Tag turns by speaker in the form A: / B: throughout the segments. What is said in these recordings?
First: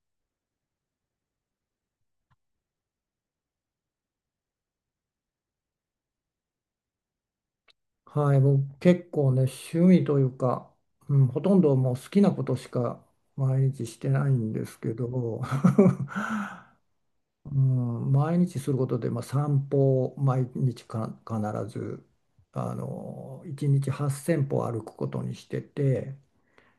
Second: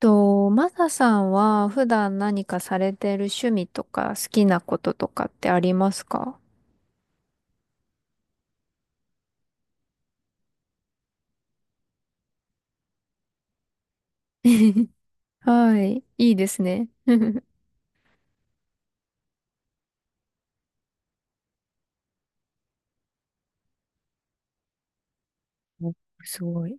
A: と、マサさんは普段何かされてる趣味とか好きなこととかってありますか？
B: はい、僕結構ね、趣味というか、うん、ほとんどもう好きなことしか毎日してないんですけ ど、
A: はい。いいですね。
B: うん、毎日することで、まあ、散歩を毎日か必ず、1日8000歩歩くことにして
A: お、
B: て、
A: すごい。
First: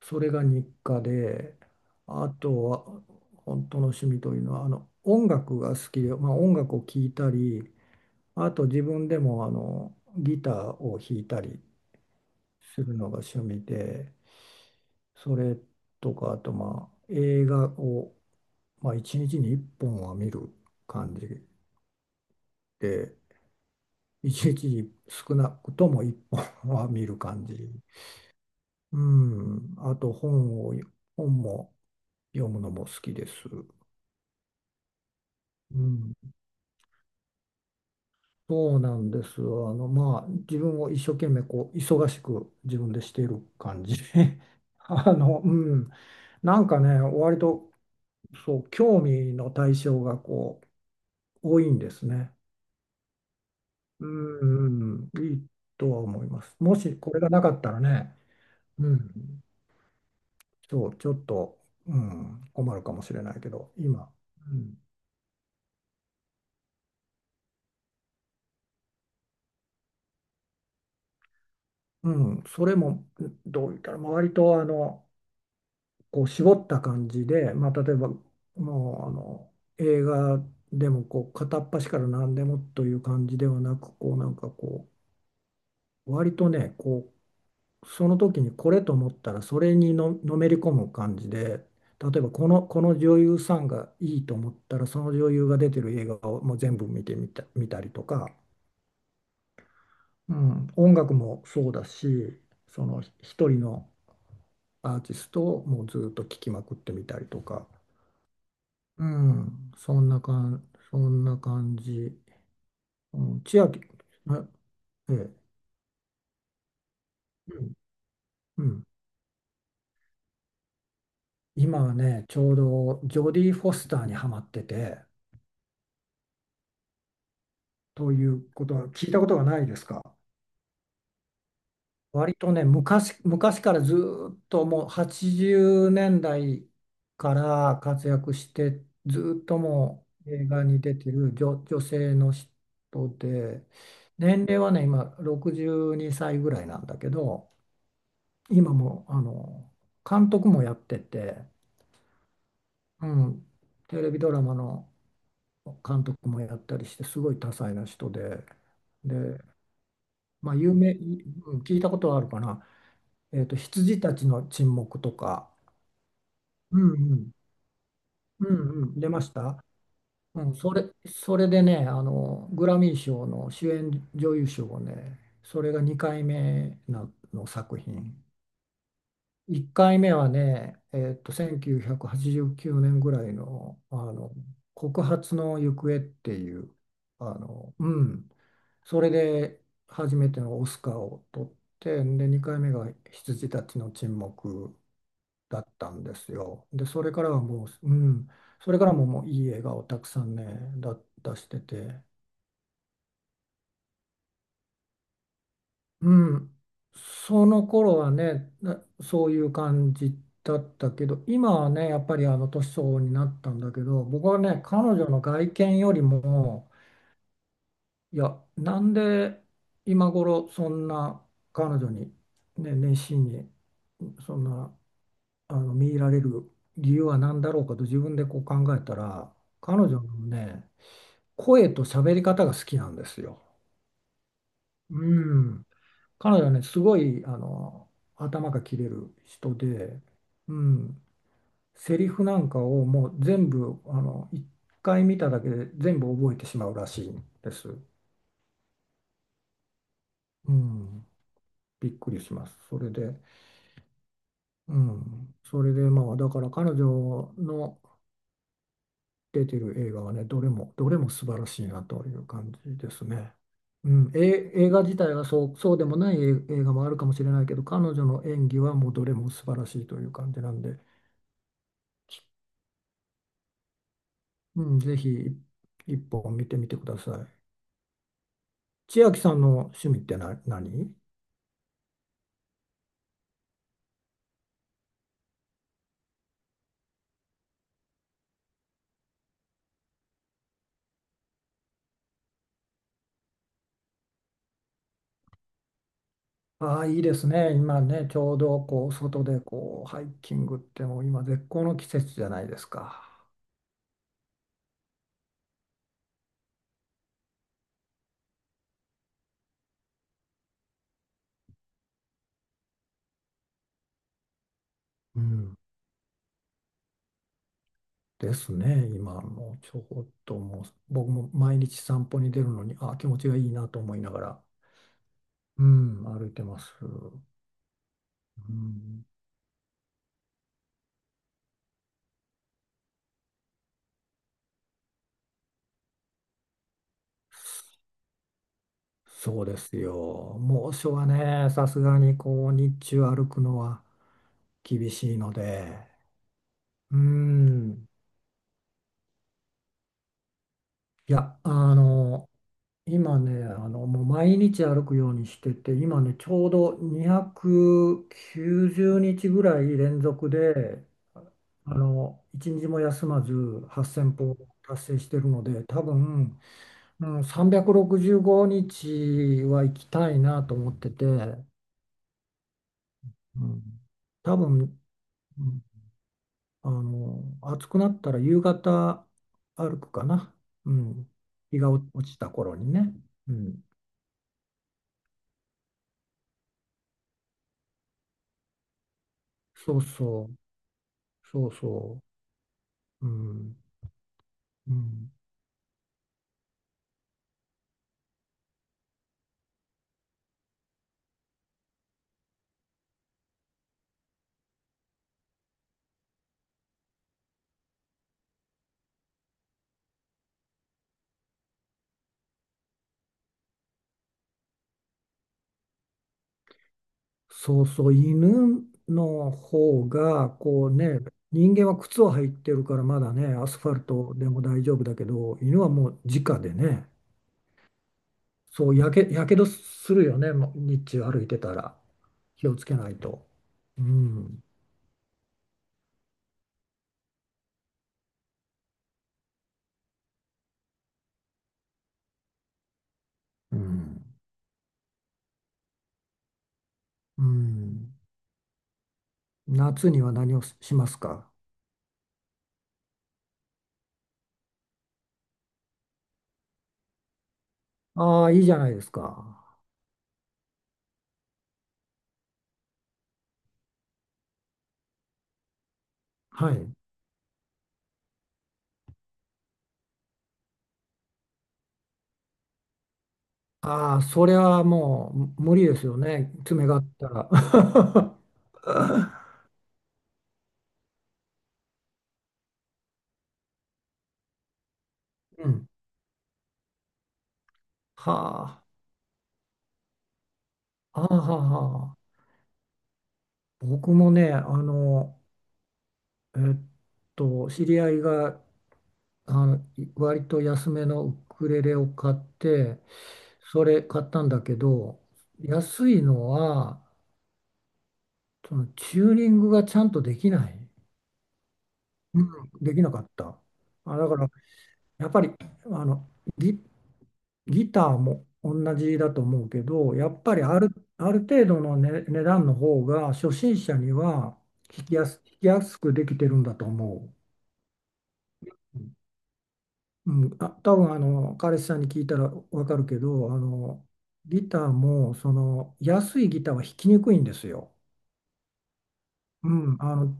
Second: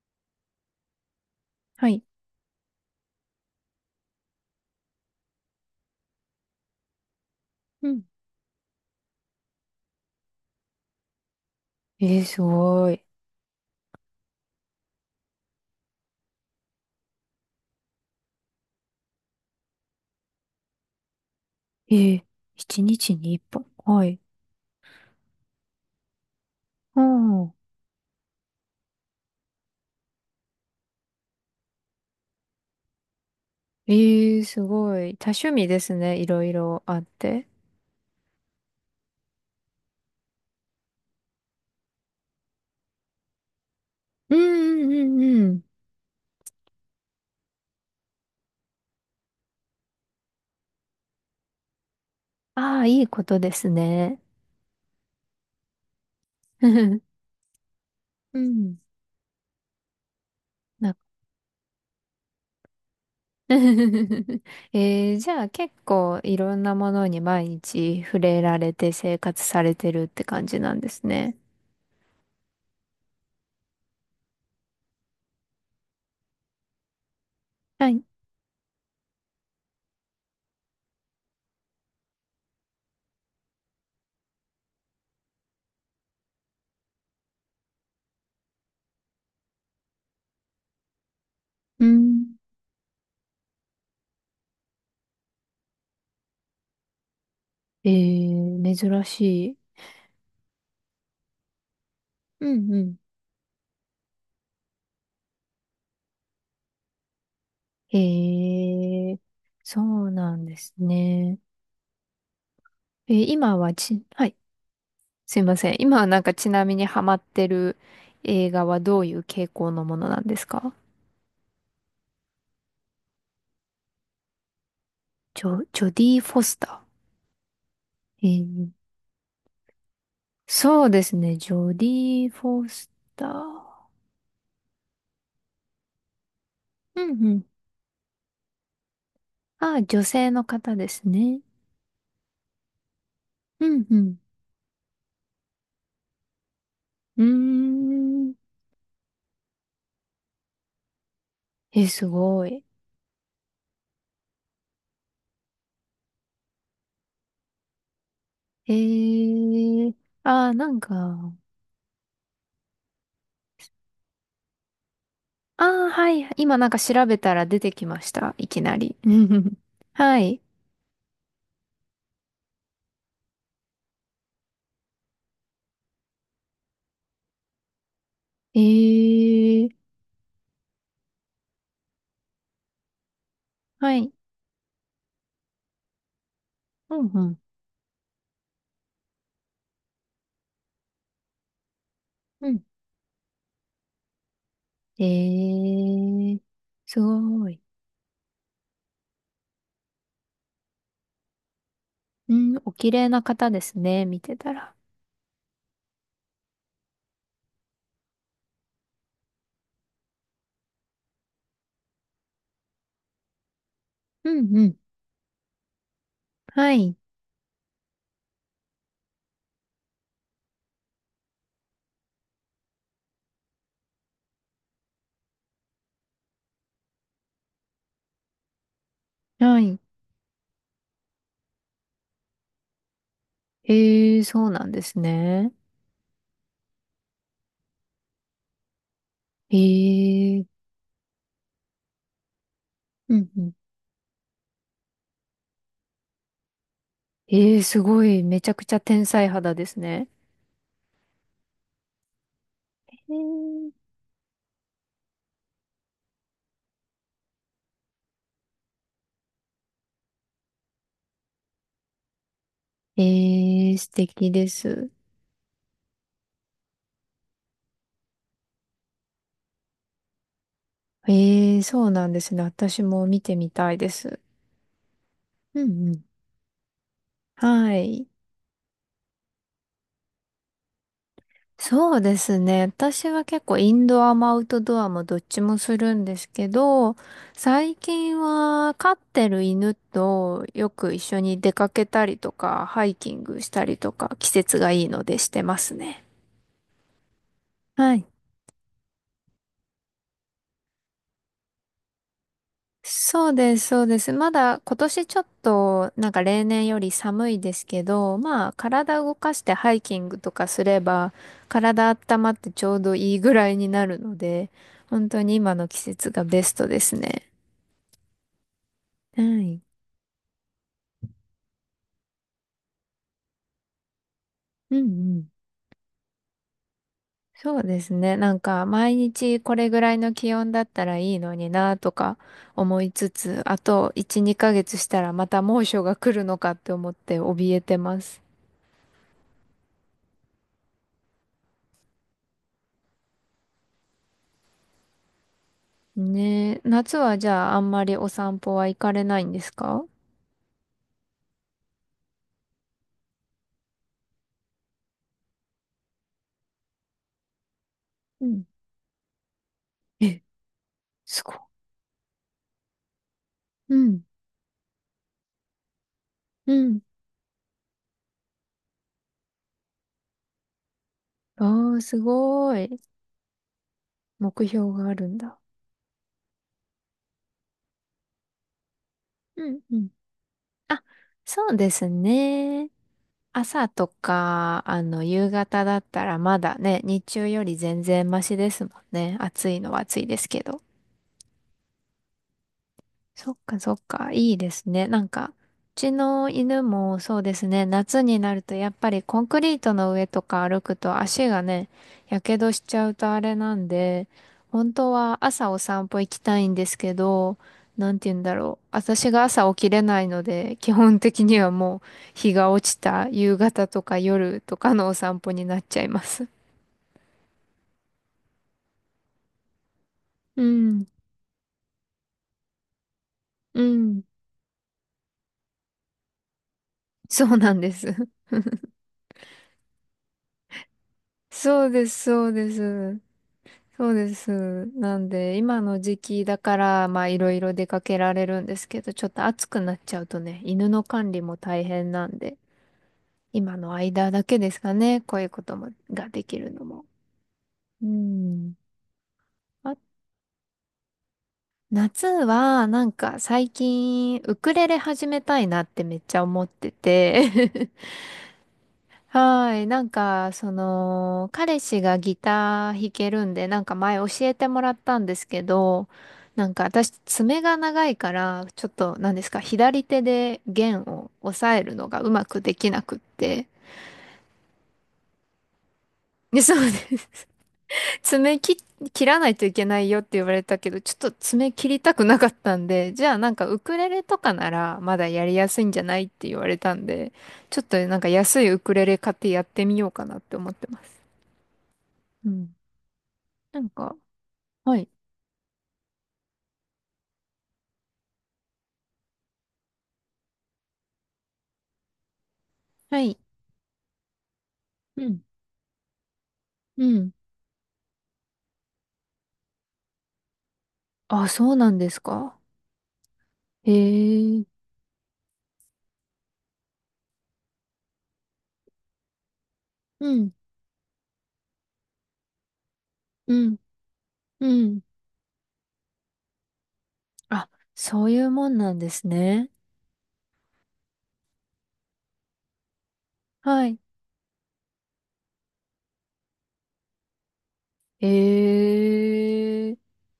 B: それが日課で、
A: はい。
B: あとは本当の趣味というのは、音楽が好きで、まあ、音楽を聴いたり、
A: うん。
B: あと自分でもギターを弾いたり
A: えー、す
B: す
A: ご
B: る
A: い。
B: のが趣味で、それとか、あとまあ映画を、まあ、1日に1本は見る感じ
A: えー、一日
B: で、
A: に一本。はい。
B: 1日にちに少なくとも1本は
A: う
B: 見る感
A: ん。
B: じ。うん、あと本を、本も読むのも好きです。
A: えー、すごい。多趣味で
B: う
A: す
B: ん、
A: ね。いろいろあって。
B: そうなんです。まあ、自分を一生懸命こう忙しく自分でしている感じ。
A: う んう
B: あ
A: んう
B: の、
A: んうん。
B: うん、なんかね、割とそう、興味の対象がこう多いんですね。
A: ああ、いいことです
B: う
A: ね。
B: ん、うん、いいとは思います。もし これがなかったらね、
A: うん。
B: うん、そ
A: なん
B: う、ちょっと、うん、困るかもしれないけど、今、
A: じゃあ結構いろんなものに毎日触れられて生活されてるって感じなんですね。
B: うん。うん、それもどう言ったら、まあ割とこう絞った感じで、まあ、
A: は
B: 例え
A: い。
B: ばもう映画でもこう片っ端から何でもという感じではなく、こうなんかこう、割とね、こうその時にこれと思ったらそれのめり込む感じで、
A: う
B: 例えば
A: ん。
B: この女優さんがいいと思ったらその女優が出てる映画をもう全部見た
A: え
B: りとか、
A: ー、珍しい。
B: うん、音楽もそうだし、
A: うん
B: そ
A: う
B: の一人のアーティストをもうずっと聴きまくってみたりとか、
A: ん。
B: う
A: えー、
B: ん、
A: そうなんです
B: そんな
A: ね。
B: 感じ、
A: え
B: う
A: ー
B: ん、
A: 今
B: 千
A: は
B: 秋、
A: ち、はい。
B: あええ
A: すいません。今はなんかちなみにハマって
B: うん、
A: る映
B: う
A: 画は
B: ん、
A: どういう傾向のものなんですか？
B: 今はねちょうどジョディ・フォスターにハマってて。
A: ジョディ・フォスタ
B: と
A: ー。
B: いうことは聞いたことがないですか？
A: そうですね。ジョディ・
B: 割と
A: フ
B: ね、
A: ォスタ
B: 昔から
A: ー。
B: ずーっともう80年代
A: うんう
B: か
A: ん。
B: ら活躍して、ずーっと
A: あ、女
B: も
A: 性
B: う
A: の
B: 映画
A: 方
B: に
A: で
B: 出
A: す
B: てる
A: ね。
B: 女性の人
A: う
B: で、
A: ん、うん。
B: 年齢はね、今62歳ぐらいなんだけ
A: うー
B: ど、
A: ん。
B: 今も監督もやってて、
A: え、すごい。
B: うん、テレビドラマの監督もやったりして、すごい多彩な人で、
A: え
B: で、
A: ー、あ
B: まあ、
A: ー、なんか、
B: うん、聞いたことはあるかな。羊たちの沈黙とか、
A: あー、はい。今なんか
B: うん
A: 調
B: う
A: べ
B: ん。
A: たら出てきました。い
B: う
A: きな
B: んう
A: り。
B: ん。出まし た。
A: はい。
B: うん、それでね、グラミー賞の主演女優賞をね、それが2回目なの作品。
A: えー、
B: 1回目はね、1989年ぐらいの、
A: はい。
B: 告発の行方っていう、
A: うん、う
B: あ
A: ん。
B: の、うん、それで初めてのオスカーを取って、で、
A: う
B: 2回
A: ん。
B: 目が羊たちの沈黙だっ
A: え
B: たんです
A: ー、
B: よ。で、
A: す
B: それからは
A: ごい。
B: もう、うん、それからももういい映画をたくさんね、出してて、
A: うん、お綺麗な方ですね。見てたら。
B: うん、その頃はね、そういう感じだったけど、今はね、やっぱり年相応になったんだけど、僕
A: う
B: は
A: ん、
B: ね、
A: うん。
B: 彼女の外見よりも、
A: はい。
B: いや、なんで今頃そんな彼女に、ね、熱心に、そんな、見入られる理由は何だろうかと自分でこう考えたら、
A: はい。
B: 彼女のね、声と喋り方が好きなんですよ。
A: えー、そうなんです
B: う
A: ね。
B: ん。彼女はね、すごい、頭が切れる人で、
A: え
B: う
A: ー、
B: ん。セリフなんかをも
A: う
B: う
A: ん、う
B: 全
A: ん。
B: 部、一回見ただけで全部覚えてしまうらしいんで
A: ええ、
B: す。
A: すごい、めちゃくちゃ天才肌ですね。
B: うん。びっくりします。それ
A: へ
B: で、
A: ー。
B: うん。それで、まあ、だから彼女の、出てる映画はね、どれも素晴らしいなという感じですね。
A: ええ、素
B: うん、
A: 敵で
B: え、映画
A: す。
B: 自体はそうでもない映画もあるかもしれないけど、彼女の演技はもうどれも素晴らしいという感じなんで、
A: ええ、そうなんですね。私も見てみたいです。
B: うん、ぜひ
A: うんう
B: 一
A: ん。
B: 本見てみてください。
A: はい。
B: 千秋さんの趣味って何？
A: そうですね。私は結構インドアもアウトドアもどっちもするんですけど、最近は飼ってる犬とよく一緒に出かけたりとか、ハイキングしたりとか、季節がいいのでしてますね。
B: ああ、いいですね。今
A: はい。
B: ね、ちょうどこう外でこうハイキングってもう今絶好の季節じゃないですか？
A: そうです、そうです。まだ今年ちょっとなんか例年より寒いですけど、まあ体動かしてハイキングとかすれば体温まってちょうどいいぐらいになるので、本
B: う
A: 当に今
B: ん、
A: の季節がベストですね。
B: ですね、今
A: は
B: も
A: い。
B: ちょっともう、僕も毎日散歩に出るのに、あ、気持ちがいいなと思いながら、
A: うんうん。
B: うん、歩いてます。う
A: そうですね。なんか毎
B: ん、
A: 日これぐらいの気温だったらいいのになとか思いつつ、あと1、2ヶ月したらまた猛暑が来るのかって思って怯えてます。
B: そうですよ。猛暑はね、さすがにこう、日中歩くのは厳しいので、
A: ねえ、
B: う
A: 夏はじゃああんま
B: ん、
A: りお散歩は行かれないんですか？
B: いや、今ね、もう毎日歩くようにしてて、今ね、ちょうど
A: うん。
B: 290日ぐらい連
A: え、
B: 続で、
A: すごい。
B: 一日も休まず
A: うん、
B: 8000歩達成してるので多分、
A: うん。
B: うん、365日は行きたいなと思ってて、う
A: ああ、すごい。
B: ん。多
A: 目標
B: 分、
A: があるんだ。
B: うん、暑くなったら夕方
A: うんう
B: 歩
A: ん。
B: くかな、う
A: あ、
B: ん、
A: そう
B: 日
A: で
B: が
A: す
B: 落ちた頃
A: ね。
B: にね、うん、
A: 朝とか、夕方だったらまだね、日中より全然マシですもんね。暑いの
B: そ
A: は
B: う
A: 暑いで
B: そ
A: す
B: う
A: けど。
B: そうそう、う
A: そっ
B: ん
A: かそっか、いいです
B: う
A: ね。なん
B: ん、
A: か、うちの犬もそうですね、夏になるとやっぱりコンクリートの上とか歩くと足がね、やけどしちゃうとあれなんで、本当は朝お散歩行きたいんですけど、なんて言うんだろう。私が朝起きれないので、基本的にはもう日が落ちた夕方とか夜とかのお散歩になっちゃいます。
B: そうそう、犬の方が、
A: う
B: こう
A: ん、
B: ね、人間は靴を履いてるからまだね、アス
A: う
B: ファル
A: ん、
B: トでも大丈夫だけど、犬はもう直でね、
A: そうなんです。
B: そう、やけどするよね、もう日中歩いてた
A: そう
B: ら。
A: です、そう
B: 気
A: で
B: をつけない
A: す。
B: と。う
A: そうで
B: ん、
A: す。なんで、今の時期だから、まあ、いろいろ出かけられるんですけど、ちょっと暑くなっちゃうとね、犬の管理も大変なんで、今
B: う
A: の
B: ん。
A: 間だけですかね、こういうことも、ができるのも。
B: う
A: う
B: ん。
A: ん。あ、
B: 夏には何をしますか？
A: 夏は、なんか最近、ウクレレ始めたいなってめっちゃ思ってて、
B: ああ、いいじゃないですか。
A: はーい。なんか、彼氏がギター弾けるんで、なんか前教えてもらったんですけど、な
B: は
A: んか
B: い。
A: 私、爪が長いから、ちょっと、なんですか、左手で弦を押さえるのがうまくできなくって。
B: ああ、それはもう無理ですよね、
A: で、そう
B: 爪があっ
A: です。
B: たら。
A: 爪切、切らないといけないよって言われたけど、ちょっと爪切りたくなかったんで、じゃあなんかウクレレとかならまだやり
B: う
A: やすい
B: ん。
A: んじゃないって言われたんで、ちょっとなんか
B: は
A: 安いウク
B: あ。
A: レレ買ってやってみようかなって思ってます。
B: はあはあはあ、
A: うん。なん
B: 僕
A: か、
B: もね、
A: はい。
B: えっ知り合いがあのい割と安めのウクレレを買って、
A: はい。
B: それ買ったんだけど、
A: うん。
B: 安いのは、
A: うん。
B: そのチューニングがちゃんとできない、
A: あ、そうなんです
B: う
A: か？
B: ん、できなかった。
A: へ
B: あ、だから、
A: え。
B: やっぱり、あの、ギギターも同じだと思うけど、
A: う
B: やっ
A: ん。
B: ぱりある程度の、ね、値段の方が初
A: うん。
B: 心者には
A: うん。
B: 弾きやすくできてるんだと思
A: あ、そういうもんなんですね。
B: う。うん、あ、多分彼氏さんに聞いたらわかるけど、
A: はい。
B: ギターも、その安いギターは弾きにくいんですよ。う
A: へえ。
B: ん、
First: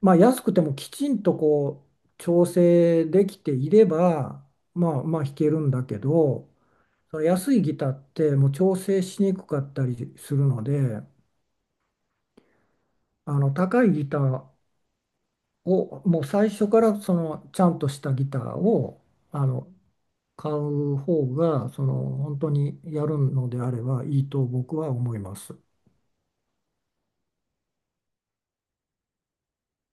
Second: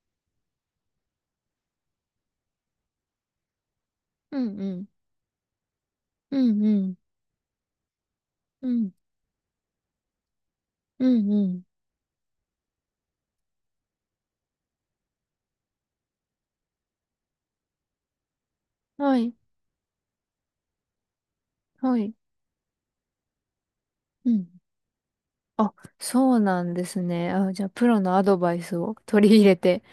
B: まあ、安くてもきちんとこう調整できていれ
A: う
B: ば、
A: んうん。
B: まあ、まあ弾けるんだけ
A: う
B: ど。
A: んうん。
B: その安いギターってもう
A: う
B: 調
A: ん。
B: 整しにくかったりするので、
A: うんうん。
B: 高いギターをもう最初からそのちゃんとしたギターを
A: はい。
B: あの買う方がその
A: はい。
B: 本当にやるのであればい
A: う
B: い
A: ん。
B: と僕は思います。
A: あ、そうなんですね。あ、じゃあ、プロのアドバイスを取り入れて、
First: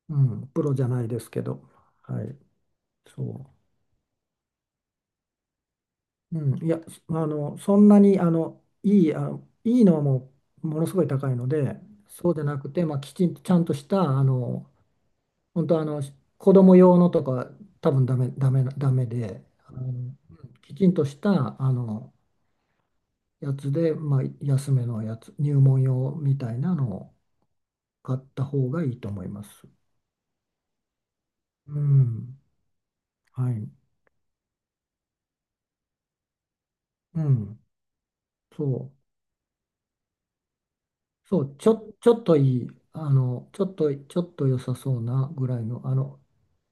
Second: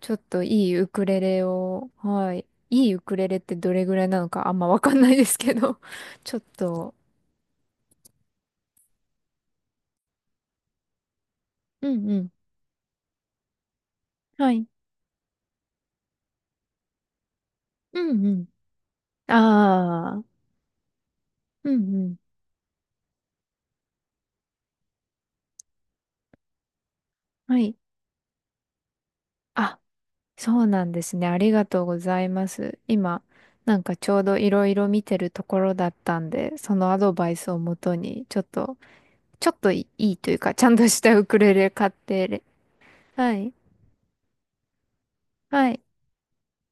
A: ちょ
B: う
A: っと
B: ん、プ
A: いい
B: ロじ
A: ウ
B: ゃな
A: ク
B: いで
A: レ
B: すけ
A: レ
B: ど、
A: を、
B: は
A: は
B: い、
A: い。いいウク
B: そ
A: レレってどれぐらいなのかあんまわかんないですけど、ちょ
B: う、
A: っ
B: うん、いや、
A: と、
B: そんなにいいのはもうものすごい高いので、
A: うんう
B: そ
A: ん。
B: うでなくて、まあ、きちんとちゃんとした
A: はい。
B: 本当子供用のとか多
A: う
B: 分
A: んうん。
B: ダメで、
A: ああ、
B: きちんとした
A: うんうん。
B: やつで、まあ、安めのやつ、入門用みたいなのを
A: はい。
B: 買った方がいいと思います。
A: あ、そうなんですね。ありが
B: う
A: とうござい
B: ん、
A: ます。今、
B: はい、
A: なんかちょうどいろいろ見てるところだったんで、そのアド
B: う
A: バイスを
B: ん、
A: もとに、ちょっと、
B: そ
A: ちょっといいというか、ちゃんとしたウク
B: そ
A: レ
B: う、
A: レ買っ
B: ちょっと
A: て、
B: いい、
A: はい。
B: ちょっと良さそうなぐらい
A: はい。
B: の、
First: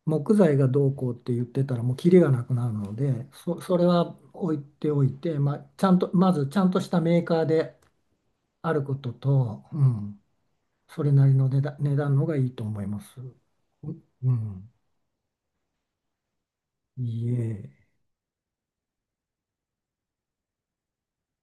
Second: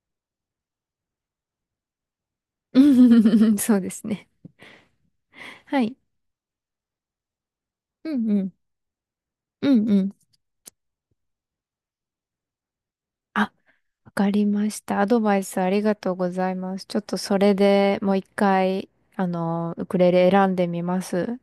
B: 木材がどうこうって言ってたらもうキリがなくなるので、そ
A: そう
B: れ
A: です
B: は
A: ね。
B: 置いておいて、まあ、
A: は
B: ちゃ
A: い。
B: んと、まずちゃんとしたメーカーで
A: うんうん。
B: あることと、
A: う
B: う
A: んうん。
B: ん、それなりの値段、値段のがいいと思います。う
A: あ、わか
B: う
A: りま
B: ん、
A: した。アドバイスありがとうございます。ちょっ
B: い
A: と
B: い
A: それ
B: え。
A: でもう一回、ウクレレ選んでみます。